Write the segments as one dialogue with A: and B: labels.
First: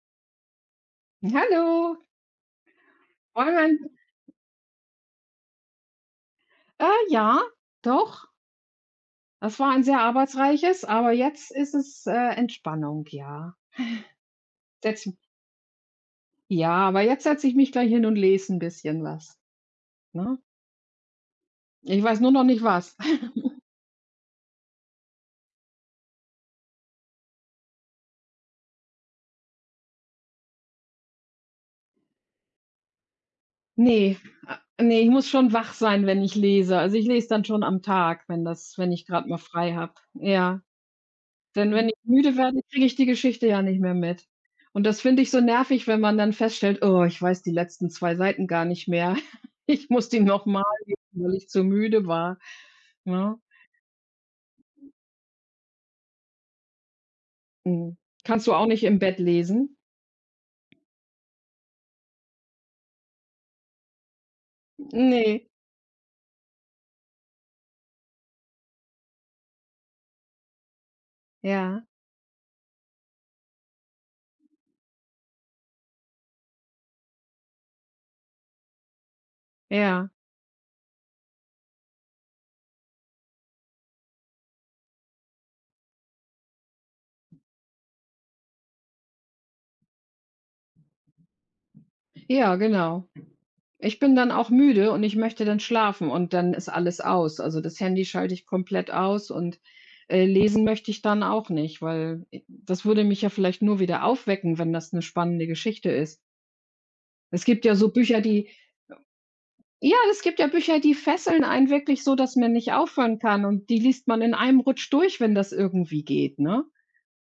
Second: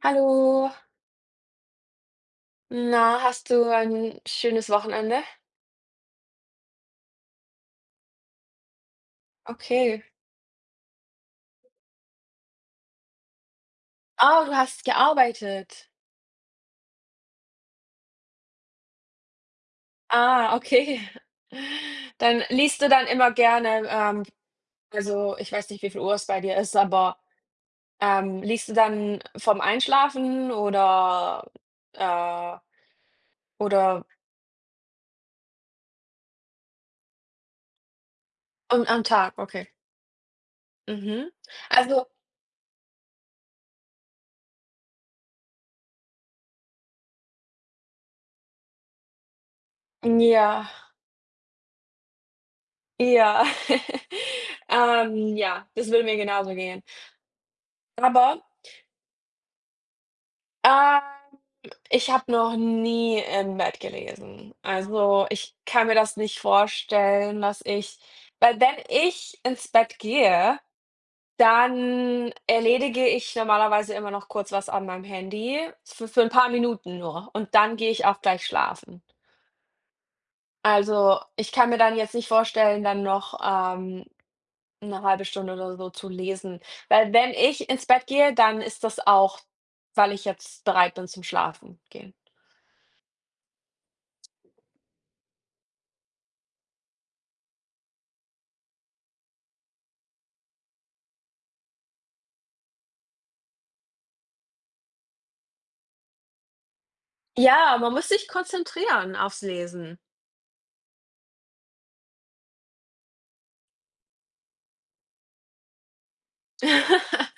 A: Hallo.
B: Hallo,
A: Na, hast du
B: wollen
A: ein schönes Wochenende?
B: äh, ja, doch. Das war ein sehr
A: Okay.
B: arbeitsreiches, aber jetzt ist es, Entspannung, ja.
A: Oh, du hast
B: Setz
A: gearbeitet.
B: Ja, aber jetzt setze ich mich gleich hin und lese ein bisschen was, ne?
A: Ah, okay.
B: Ich weiß nur
A: Dann
B: noch nicht
A: liest du
B: was.
A: dann immer gerne, also, ich weiß nicht, wie viel Uhr es bei dir ist, aber, liest du dann vorm Einschlafen äh oder
B: Ne, ne, Ich muss schon wach sein, wenn ich lese. Also, ich lese dann schon am Tag,
A: und
B: wenn
A: am
B: ich gerade mal
A: Tag, okay.
B: frei habe. Ja.
A: Mhm.
B: Denn wenn ich
A: Also,
B: müde werde, kriege ich die Geschichte ja nicht mehr mit. Und das finde ich so nervig, wenn man dann feststellt: „Oh, ich weiß die letzten 2 Seiten gar nicht mehr. Ich muss die nochmal
A: ja,
B: lesen, weil ich zu müde war.“ Ne?
A: ja. Ja, das würde mir genauso gehen.
B: Mhm.
A: Aber
B: Kannst du auch nicht im Bett lesen?
A: Ähm, ich habe noch nie im Bett gelesen. Also,
B: Ne.
A: ich kann mir das nicht vorstellen, dass ich, weil wenn ich ins Bett gehe,
B: Ja,
A: dann erledige ich normalerweise immer noch kurz was an meinem Handy, für 'n paar Minuten nur und dann gehe ich auch gleich schlafen.
B: ja.
A: Also, ich kann mir dann jetzt nicht vorstellen, dann noch, 'ne 1 Stunde oder so zu lesen, weil wenn ich ins Bett gehe, dann ist das auch, weil ich jetzt bereit bin zum Schlafen gehen.
B: Ja, genau. Ich bin dann auch müde und ich möchte dann schlafen und dann ist alles aus. Also, das Handy schalte ich komplett aus und, lesen möchte ich dann auch nicht, weil i das würde mich ja vielleicht nur wieder aufwecken, wenn das eine spannende Geschichte ist. Es gibt ja
A: Ja,
B: so
A: man muss
B: Bücher,
A: sich
B: die
A: konzentrieren aufs
B: Ja,
A: Lesen.
B: es gibt ja Bücher, die fesseln einen wirklich so, dass man nicht aufhören kann, und die liest man in einem Rutsch durch, wenn das irgendwie geht, ne?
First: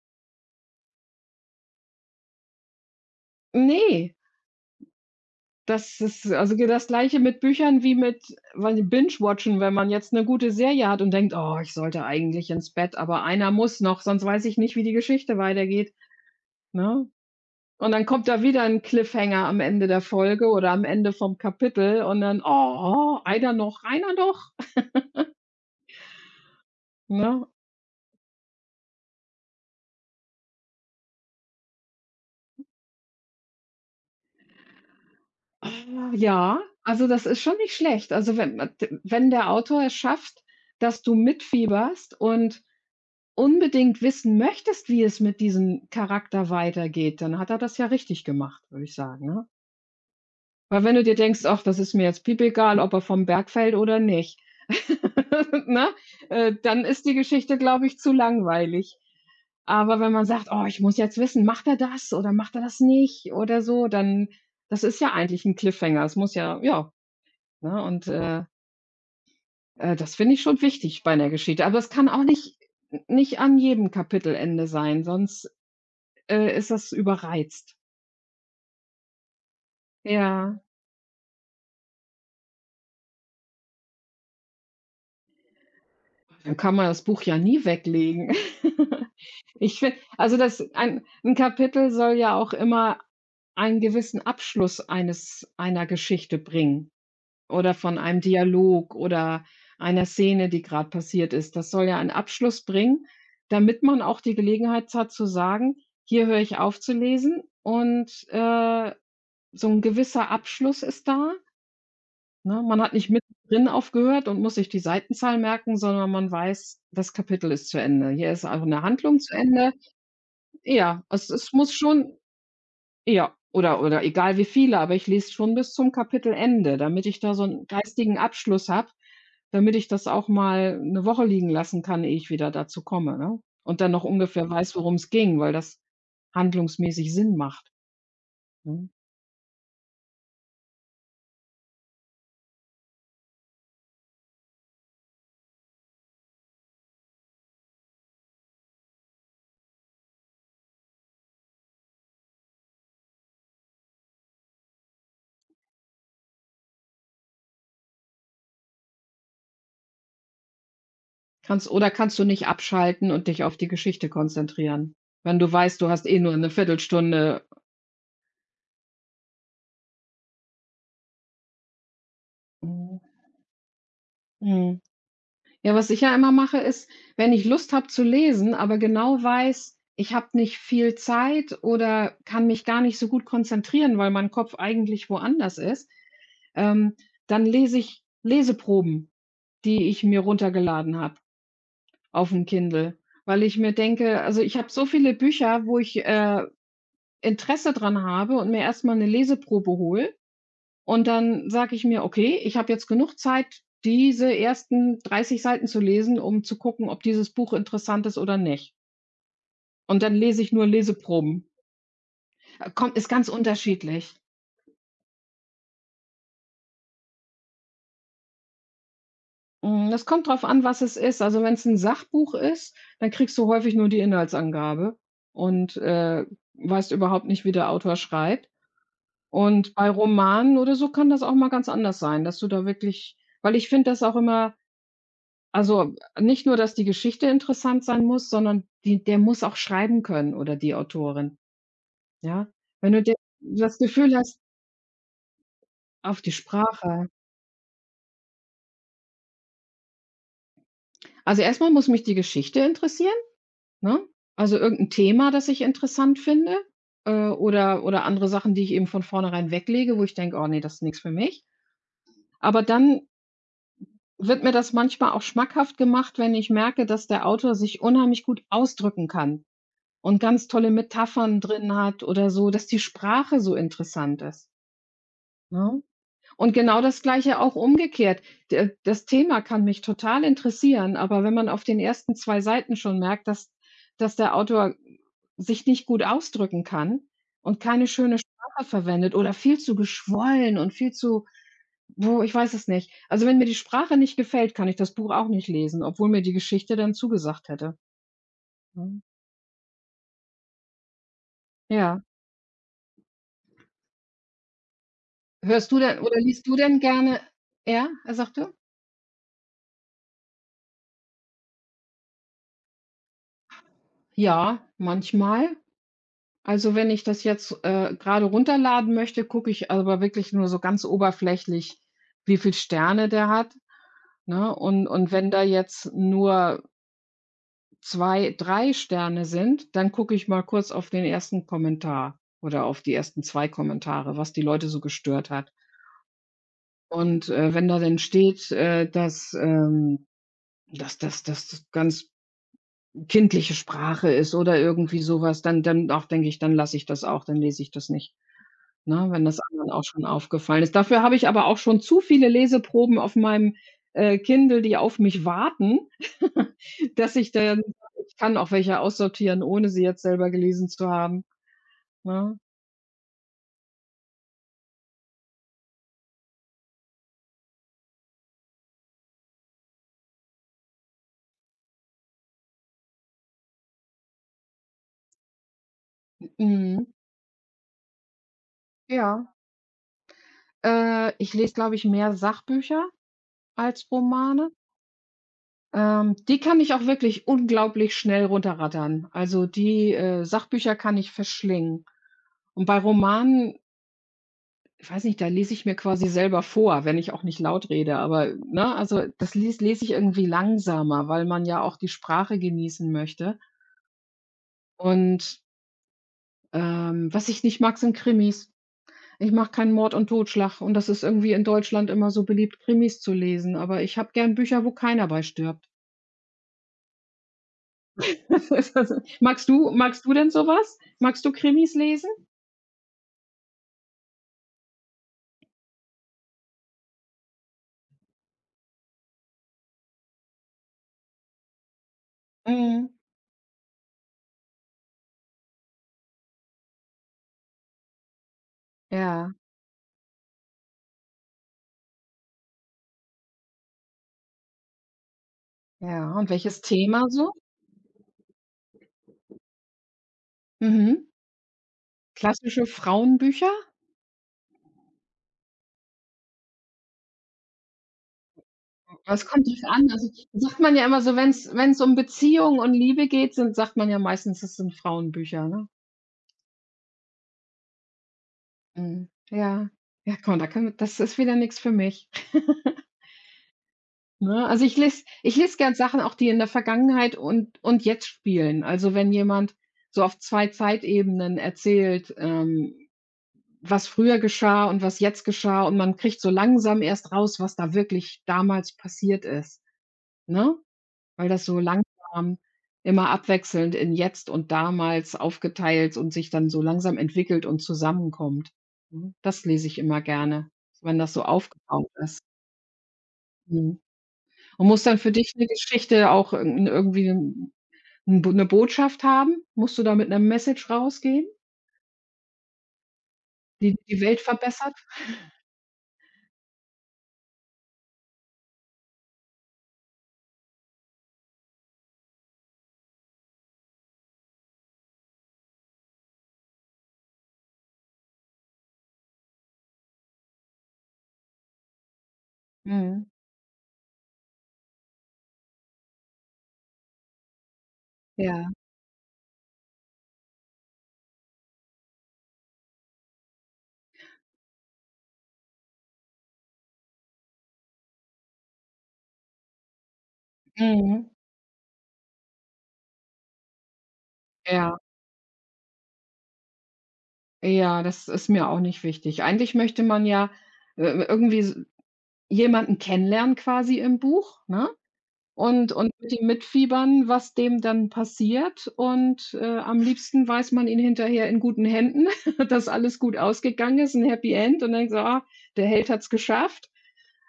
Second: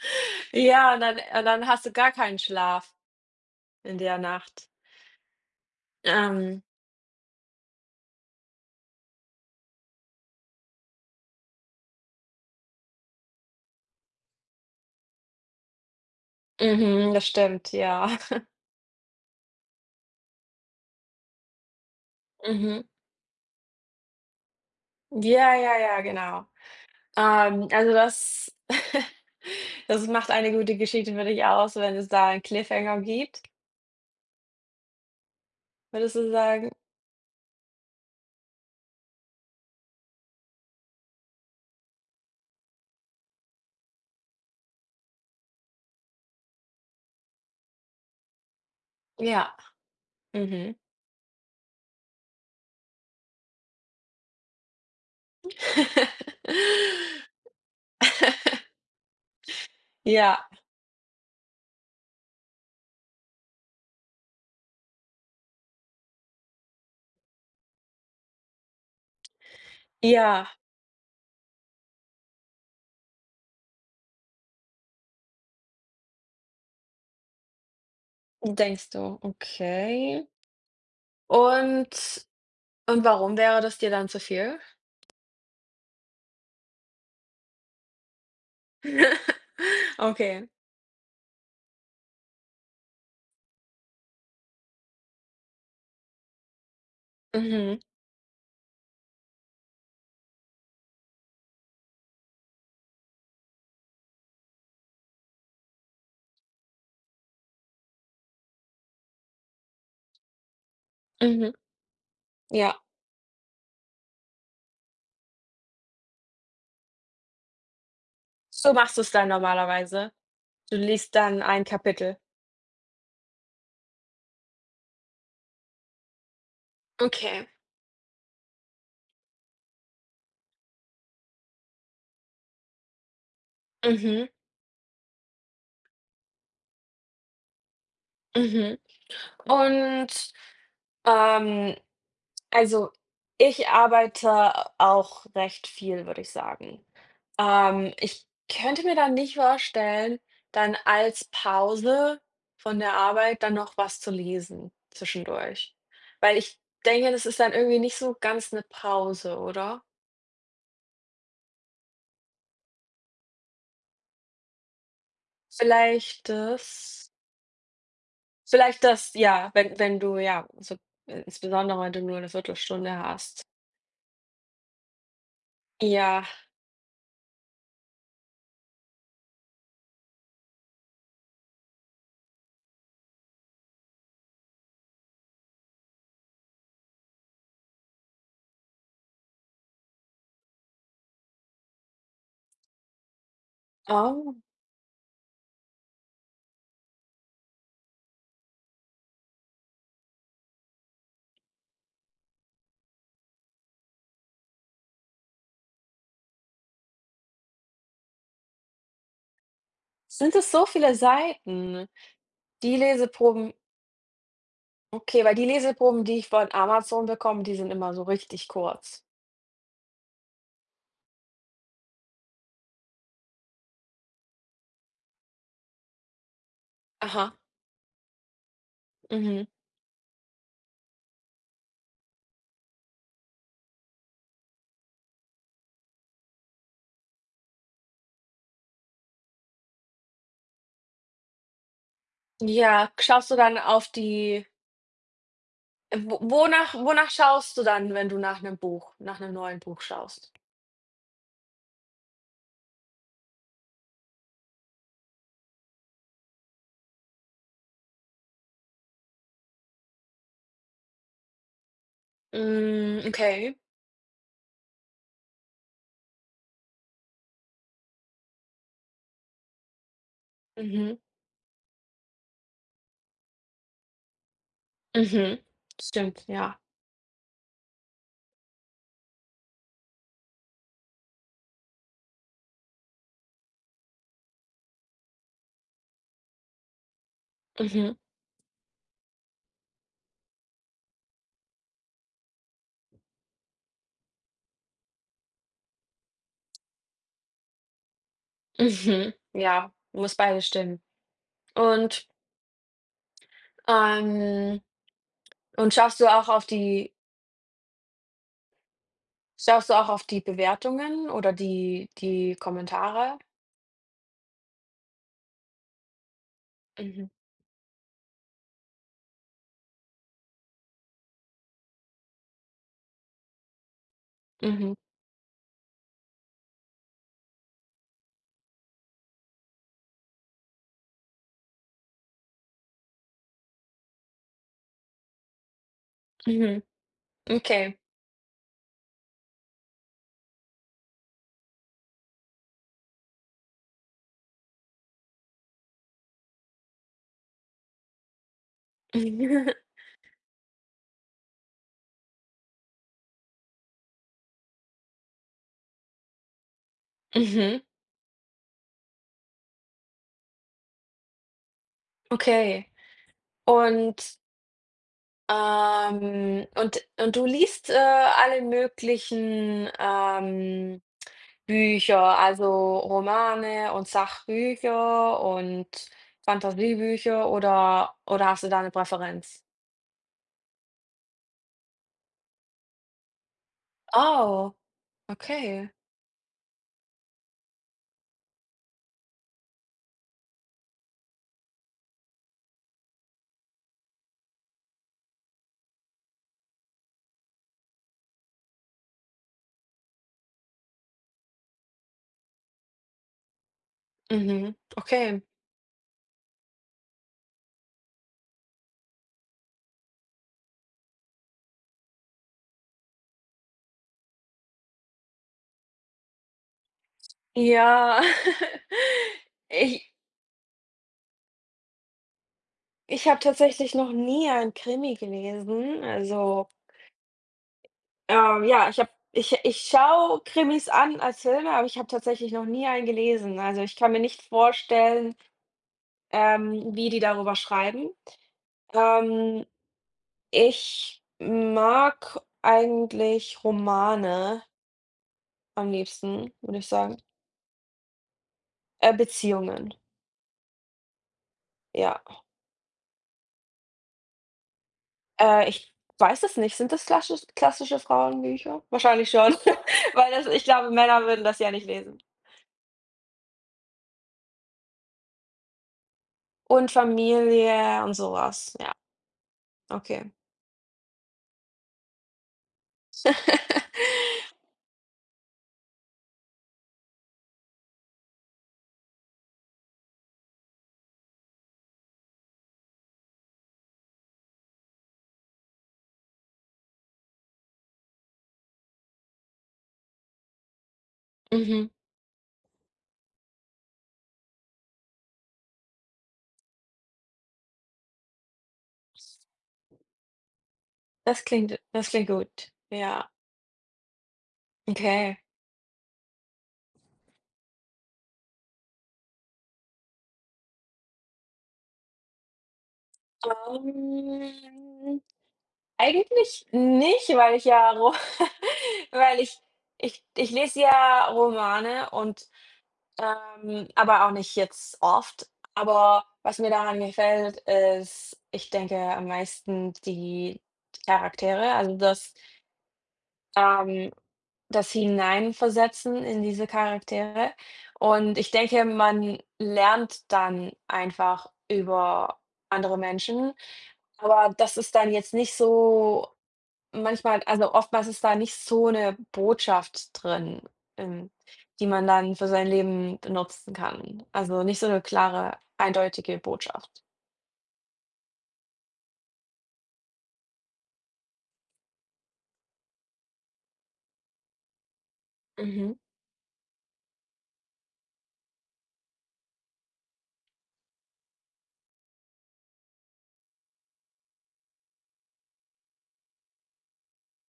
A: Ja, und dann hast du gar keinen Schlaf in
B: Nee.
A: der Nacht.
B: Das ist also
A: Ähm,
B: ge das Gleiche mit Büchern wie mit, weiß nicht, Binge-Watchen, wenn man jetzt eine gute Serie hat und denkt: „Oh, ich sollte eigentlich ins Bett, aber einer muss noch, sonst weiß ich nicht, wie die Geschichte weitergeht“, ne?
A: mhm, das stimmt,
B: Und dann
A: ja.
B: kommt da wieder ein Cliffhanger am Ende der Folge oder am Ende vom Kapitel und dann:
A: Mhm.
B: „Oh, einer noch“,
A: Ja, ja, ja, genau.
B: ne?
A: Also das das macht eine gute Geschichte für dich aus, wenn es da einen Cliffhanger gibt,
B: Ah,
A: würdest du
B: ja,
A: sagen?
B: also das ist schon nicht schlecht. Wenn der Autor es schafft, dass du mitfieberst und unbedingt wissen möchtest, wie es mit diesem Charakter weitergeht, dann hat er das ja richtig gemacht, würde ich sagen, ne?
A: Ja. Mhm.
B: Weil wenn du dir denkst: „Ach, das ist mir jetzt piepegal, ob er vom Berg fällt oder nicht“, ne? Dann ist die Geschichte, glaube ich, zu langweilig. Aber wenn man sagt:
A: Ja,
B: „Oh, ich muss jetzt wissen, macht er das oder macht er das nicht?“ oder so, dann, das ist ja eigentlich ein Cliffhanger. Es muss ja ja, Ne? Und, das finde ich
A: ja,
B: schon wichtig bei 'ner Geschichte. Aber es kann auch nicht an jedem Kapitelende sein, sonst, ist das überreizt?
A: denkst du, okay.
B: Ja.
A: Und Und warum wäre das dir dann zu viel?
B: Dann kann man das Buch ja nie weglegen. Ich finde, also
A: Okay.
B: das ein 'n Kapitel soll ja auch immer einen gewissen Abschluss eines einer Geschichte bringen oder
A: Mhm,
B: von einem Dialog oder einer Szene, die gerade passiert ist. Das soll ja einen Abschluss bringen, damit man auch die Gelegenheit hat zu sagen: „Hier höre ich auf zu lesen“, und, so ein gewisser Abschluss ist da.
A: mhm,
B: Ne, man
A: ja.
B: hat nicht mittendrin aufgehört und muss sich die Seitenzahl merken, sondern man weiß, das Kapitel ist zu Ende. Hier ist auch
A: So
B: eine
A: machst du es
B: Handlung
A: dann
B: zu Ende.
A: normalerweise? Du
B: Ja,
A: liest
B: es
A: dann
B: es
A: ein
B: muss schon,
A: Kapitel?
B: ja, oder egal wie viele, aber ich lese schon bis zum Kapitelende, damit ich da so
A: Okay.
B: einen geistigen Abschluss habe, damit ich das auch mal eine Woche liegen lassen kann, ehe ich wieder dazu komme, ne? Und dann noch
A: Mhm,
B: ungefähr weiß, worum es ging, weil das handlungsmäßig Sinn macht,
A: mhm.
B: ne?
A: Und, ähm also, ich arbeite auch recht viel, würde ich sagen. Ich könnte mir dann nicht vorstellen, dann als Pause von der Arbeit dann noch was zu lesen zwischendurch. Weil ich denke, das ist dann irgendwie nicht so ganz eine Pause, oder?
B: Kannst du nicht abschalten und dich auf die Geschichte konzentrieren, wenn du weißt, du hast eh
A: Vielleicht
B: nur eine
A: das
B: Viertelstunde.
A: vielleicht das, ja, wenn du ja, so insbesondere wenn du nur eine Viertelstunde
B: Mhm,
A: hast.
B: mhm. Ja, was ich ja
A: Ja,
B: immer mache, ist, wenn ich Lust habe zu lesen, aber genau weiß, ich habe nicht viel Zeit oder kann mich gar nicht so gut konzentrieren, weil mein Kopf eigentlich woanders ist, ähm, dann lese ich Leseproben, die ich mir runtergeladen habe auf dem Kindle, weil ich mir denke,
A: oh,
B: also, ich habe so viele Bücher, wo ich, Interesse dran habe, und mir erst mal 'ne Leseprobe hole, und dann sage ich mir: „Okay, ich habe jetzt genug Zeit, diese ersten 30 Seiten zu lesen, um zu gucken, ob dieses Buch interessant ist oder nicht.“ Und dann
A: sind
B: lese ich
A: es
B: nur
A: so viele
B: Leseproben.
A: Seiten? Die
B: Kommt Ist ganz
A: Leseproben.
B: unterschiedlich.
A: Okay, weil die Leseproben, die ich von Amazon bekomme, die sind immer so richtig kurz.
B: Hm, das kommt drauf an, was es ist. Also, wenn es ein Sachbuch ist, dann kriegst du häufig nur die Inhaltsangabe und, weißt überhaupt
A: Aha,
B: nicht, wie der Autor schreibt.
A: mhm.
B: Und bei Romanen oder so kann das auch mal ganz anders sein, dass du da wirklich, weil ich finde das auch immer Also, nicht nur, dass die Geschichte interessant sein muss, sondern die der muss auch schreiben können, oder die Autorin, ja?
A: Ja,
B: Wenn du de
A: schaust du dann
B: Das
A: auf
B: Gefühl hast
A: die wo
B: auf die
A: wonach
B: Sprache.
A: wonach schaust du dann, wenn du nach einem neuen Buch schaust?
B: Also, erstmal muss mich die Geschichte interessieren, ne? Also, irgendein Thema, das ich interessant finde, oder andere Sachen, die ich eben von vornherein weglege, wo ich denke: „Oh nee, das ist nichts für mich.“ Aber dann
A: Hm, okay.
B: wird mir das manchmal auch schmackhaft gemacht, wenn ich merke, dass der Autor sich unheimlich gut ausdrücken kann. Und ganz tolle
A: Mhm,
B: Metaphern drin hat oder so, dass die Sprache so interessant ist,
A: mhm.
B: ne?
A: Stimmt,
B: Und
A: ja.
B: genau das Gleiche auch umgekehrt. D Das Thema kann mich total interessieren, aber wenn man auf den ersten 2 Seiten schon merkt, dass der Autor sich nicht gut ausdrücken kann und keine
A: Mhm,
B: schöne Sprache verwendet oder viel zu geschwollen und viel zu, wo ich weiß es nicht. Also, wenn mir die Sprache nicht gefällt, kann ich das Buch auch nicht lesen, obwohl mir die Geschichte dann zugesagt hätte. Mhm.
A: mhm. Ja, muss beides stimmen.
B: Ja.
A: Und, ähm
B: Hörst
A: und
B: du denn oder Liest du denn gerne, ja, er sagte
A: schaust du auch auf die Bewertungen oder die Kommentare?
B: Ja, manchmal. Also, wenn ich
A: Mhm,
B: das jetzt, grade runterladen möchte, gucke ich aber wirklich nur so ganz oberflächlich, wie viel Sterne der hat, ne?
A: mhm,
B: Und wenn da jetzt nur 2 3 Sterne sind, dann gucke ich mal kurz auf den ersten Kommentar oder auf die ersten 2 Kommentare, was die Leute so gestört hat.
A: mhm.
B: Und, wenn
A: Okay.
B: da dann steht, dass, das ganz kindliche Sprache ist oder irgendwie so was, dann dann auch denke ich, dann lasse ich das auch, dann lese ich das nicht, ne, wenn das
A: Mhm,
B: anderen auch schon aufgefallen ist. Dafür habe ich aber auch schon zu viele Leseproben auf meinem, Kindle, die auf mich warten, dass ich dann,
A: Mhm.
B: ich kann auch welche aussortieren, ohne sie jetzt selber gelesen zu haben, ne?
A: Okay. Und, und du liest, alle möglichen, Bücher, also Romane und Sachbücher und
B: Mhm.
A: Fantasiebücher oder hast du da eine
B: Ja,
A: Präferenz?
B: ich lese, glaube ich, mehr Sachbücher als Romane.
A: Oh, okay.
B: Die kann ich auch wirklich unglaublich schnell runterrattern. Also die, Sachbücher kann ich verschlingen. Und bei Romanen, ich weiß nicht, da lese ich mir quasi selber vor, wenn ich auch nicht laut rede, aber, ne, also das lese ich irgendwie langsamer, weil man ja auch die Sprache genießen möchte.
A: Mhm, okay.
B: Und, was ich nicht mag, sind Krimis. Ich mache keinen Mord und Totschlag, und das ist irgendwie in Deutschland immer so beliebt, Krimis zu lesen, aber ich habe gern Bücher, wo keiner bei stirbt.
A: Ja,
B: Magst du
A: ich
B: magst du denn so was? Magst du Krimis lesen?
A: ich habe tatsächlich noch nie einen Krimi gelesen, also. Ja, ich habe ich schaue Krimis an als Filme, aber ich habe tatsächlich noch nie
B: Mhm.
A: einen gelesen. Also, ich kann mir nicht vorstellen, wie die darüber schreiben.
B: Ja,
A: Ähm, Ich mag eigentlich Romane am
B: ja. Und
A: liebsten, würde
B: welches
A: ich sagen.
B: Thema so?
A: Beziehungen,
B: Mhm.
A: ja.
B: Klassische Frauenbücher?
A: Ich weiß es nicht. Sind das klassische Frauenbücher? Wahrscheinlich
B: Ja, es
A: schon,
B: kommt drauf an. Also,
A: weil das ich
B: sagt
A: glaube,
B: man ja immer
A: Männer
B: so,
A: würden
B: wenn
A: das ja
B: es
A: nicht
B: um
A: lesen.
B: Beziehung und Liebe geht, sind sagt man ja meistens, das sind Frauenbücher, ne?
A: Und Familie und so was. Ja,
B: Mhm. Ja.
A: okay.
B: Ja, komm, da kann das ist wieder nichts für mich. Ne? Also, ich lese gern Sachen auch, die in der Vergangenheit und jetzt spielen. Also, wenn jemand so auf 2 Zeitebenen erzählt, was früher geschah und was jetzt geschah, und man kriegt so langsam erst raus, was da wirklich damals passiert ist, ne? Weil das so
A: Mhm.
B: langsam immer abwechselnd in jetzt und damals aufgeteilt und sich dann so langsam entwickelt und zusammenkommt. Mhm. Das lese ich immer gerne, wenn das so
A: Das klingt
B: aufgebaut
A: das klingt
B: ist.
A: gut. Ja,
B: Mhm. Und muss dann für
A: okay.
B: dich 'ne Geschichte auch irgendwie 'n 'n Bo 'ne Botschaft haben? Musst du da mit 'ner Message rausgehen, die die Welt verbessert?
A: Ähm, Eigentlich nicht, weil ich ja Ro weil ich ich lese ja Romane und, aber auch nicht jetzt oft. Aber was mir daran gefällt, ist, ich denke, am meisten die Charaktere. Also, das.
B: Mhm.
A: ähm Das Hineinversetzen in diese Charaktere und ich
B: Ja.
A: denke, man lernt dann einfach über andere Menschen, aber das ist dann jetzt nicht so, manchmal, also oftmals ist da nicht so eine Botschaft drin,
B: Mhm.
A: ähm, die man dann für sein Leben benutzen kann. Also, nicht so
B: Ja,
A: eine klare, eindeutige Botschaft.
B: ja, das ist mir auch nicht wichtig. Eigentlich möchte man ja, irgendwie s jemanden kennenlernen quasi im Buch, ne?
A: Mhm.
B: Und mit dem mitfiebern, was dem dann passiert, und, am liebsten weiß man ihn hinterher in guten Händen, dass alles gut ausgegangen ist, ein Happy End, und denkt so: „Ah, der Held hat es geschafft.“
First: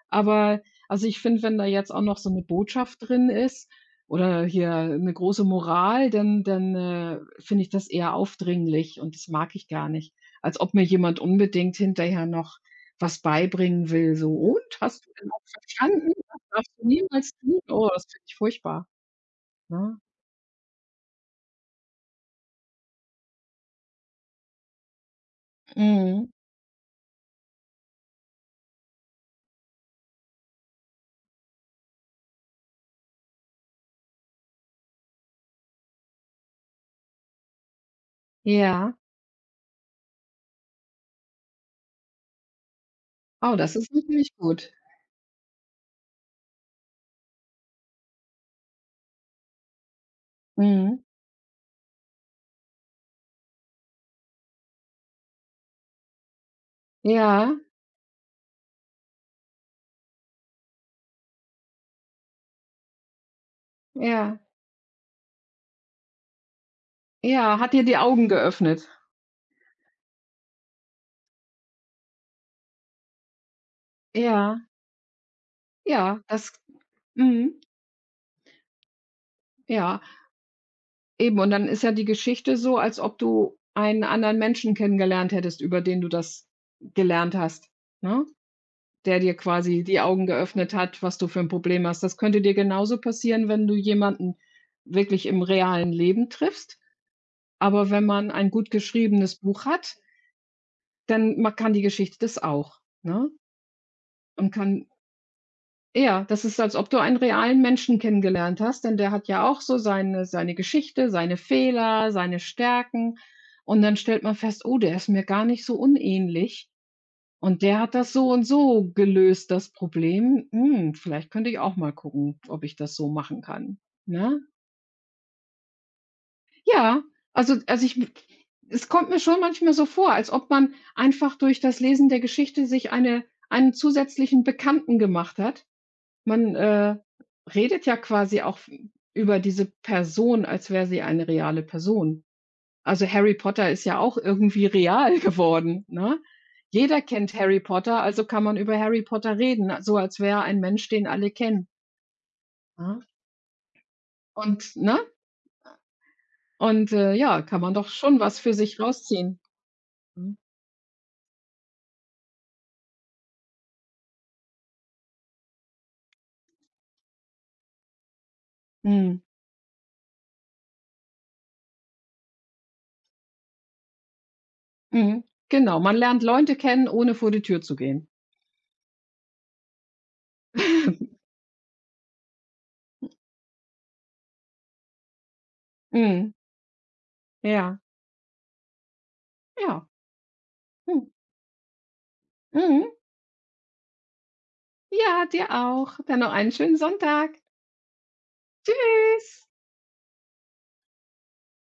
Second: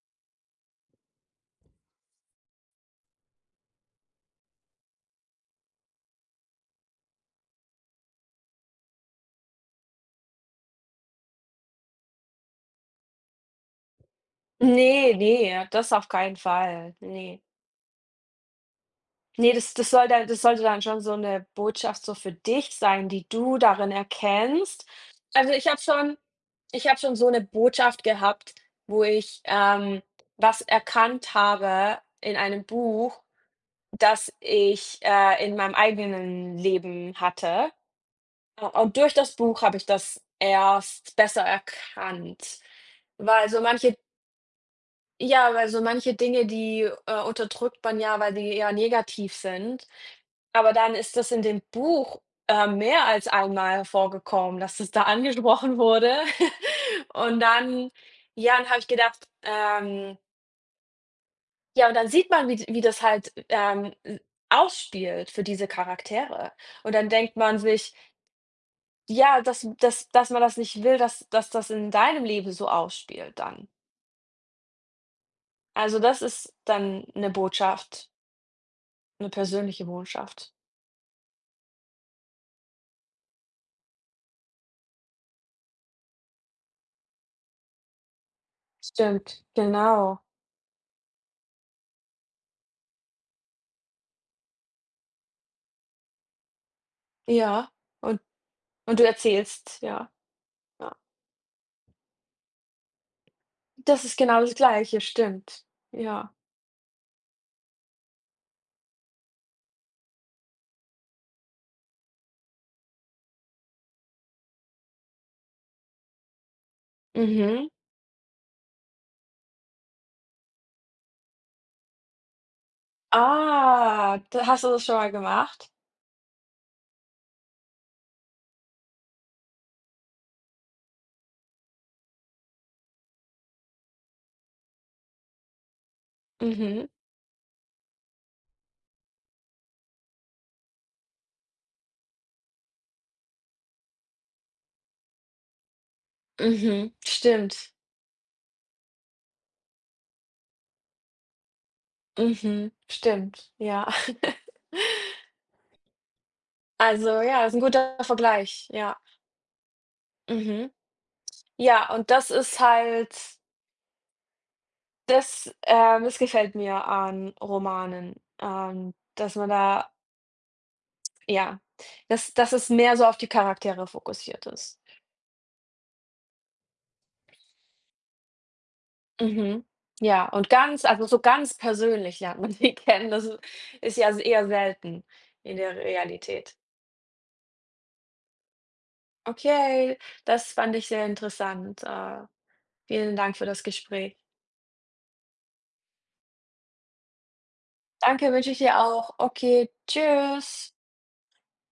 B: aber also, ich finde, wenn da jetzt auch noch so 'ne Botschaft drin ist oder hier 'ne große Moral, dann finde ich das eher aufdringlich, und das mag ich gar nicht. Als ob mir jemand unbedingt hinterher noch was beibringen will, so: „Und, hast du
A: Nee,
B: denn auch
A: ne, das auf
B: verstanden?
A: keinen
B: Das darfst du
A: Fall,
B: niemals
A: nee.
B: tun.“ Oh, das finde ich furchtbar,
A: Ne, das das
B: ne?
A: soll dann das sollte dann schon so eine Botschaft so für dich sein, die du darin erkennst. Also, ich habe schon
B: Mhm.
A: ich habe schon so eine Botschaft gehabt, wo ich, was erkannt habe in einem Buch, das ich, in meinem eigenen Leben hatte.
B: Ja.
A: Und durch das Buch habe ich das erst besser erkannt, weil
B: Oh,
A: so
B: das ist
A: manche
B: natürlich gut.
A: ja, weil so manche Dinge, die, unterdrückt man ja, weil die eher negativ sind. Aber dann
B: Mhm.
A: ist das in dem Buch, mehr als einmal vorgekommen, dass das da angesprochen wurde. Und
B: Ja,
A: dann ja, dann habe ich gedacht, ja, und dann sieht man, wie das halt,
B: ja,
A: ausspielt für diese Charaktere. Und dann denkt man
B: ja, hat dir
A: sich,
B: die Augen geöffnet.
A: ja, dass man das nicht will, dass das in deinem Leben so ausspielt dann.
B: Ja,
A: Also,
B: ja,
A: das
B: das
A: ist dann eine
B: Mhm,
A: Botschaft. 'Ne persönliche
B: ja.
A: Botschaft.
B: Eben, und dann ist ja die Geschichte so, als ob du einen anderen Menschen kennengelernt hättest, über den du das gelernt hast, ne? Der dir
A: Stimmt,
B: quasi die
A: genau.
B: Augen geöffnet hat, was du für 'n Problem hast. Das könnte dir genauso passieren, wenn du jemanden wirklich im realen Leben triffst.
A: Ja,
B: Aber wenn
A: und
B: man ein gut
A: und du
B: geschriebenes Buch
A: erzählst,
B: hat,
A: ja, ja.
B: dann ma kann die Geschichte das auch, ne?
A: Das ist genau
B: Und
A: das
B: kann,
A: Gleiche, stimmt.
B: ja,
A: Ja.
B: das ist, als ob du einen realen Menschen kennengelernt hast, denn der hat ja auch so seine Geschichte, seine Fehler, seine Stärken. Und dann stellt man fest: „Oh, der ist mir gar nicht so unähnlich, und
A: Mhm.
B: der hat das so und so gelöst, das Problem. Hm, vielleicht könnte ich auch mal gucken, ob ich das so machen kann“,
A: Ah,
B: ne?
A: da hast du das schon mal gemacht?
B: Ja, also, ich, es kommt mir schon manchmal so vor, als ob man einfach durch das Lesen der Geschichte sich einen zusätzlichen Bekannten gemacht hat. Man,
A: Mhm,
B: redet ja quasi auch f über diese Person, als wäre sie eine reale Person. Also, Harry Potter ist ja auch irgendwie real geworden, ne?
A: mhm,
B: Jeder kennt Harry
A: stimmt.
B: Potter, also kann man über Harry Potter reden, so als wäre er ein Mensch, den alle kennen,
A: Mhm,
B: ne?
A: stimmt, ja.
B: Und ne? Und,
A: Also,
B: ja,
A: ja, ist 'n
B: kann man doch
A: guter
B: schon was für
A: Vergleich,
B: sich
A: ja.
B: rausziehen. Mhm.
A: Mhm. Ja, und das ist halt das, das gefällt mir an Romanen,
B: Mhm.
A: dass man da, ja, dass es mehr so auf die Charaktere fokussiert ist.
B: Mhm. Genau, man lernt Leute kennen, ohne vor die Tür zu gehen.
A: Mhm. Ja, und ganz, also, so ganz persönlich lernt man die kennen. Das ist ja eher selten in der
B: Mhm.
A: Realität.
B: Ja, ja.
A: Okay, das fand ich
B: Mhm.
A: sehr interessant.
B: Mhm.
A: Vielen Dank für das Gespräch.
B: Ja, dir auch. Dann noch einen schönen Sonntag.
A: Danke, wünsche ich dir auch.
B: Tschüss.
A: Okay, tschüss.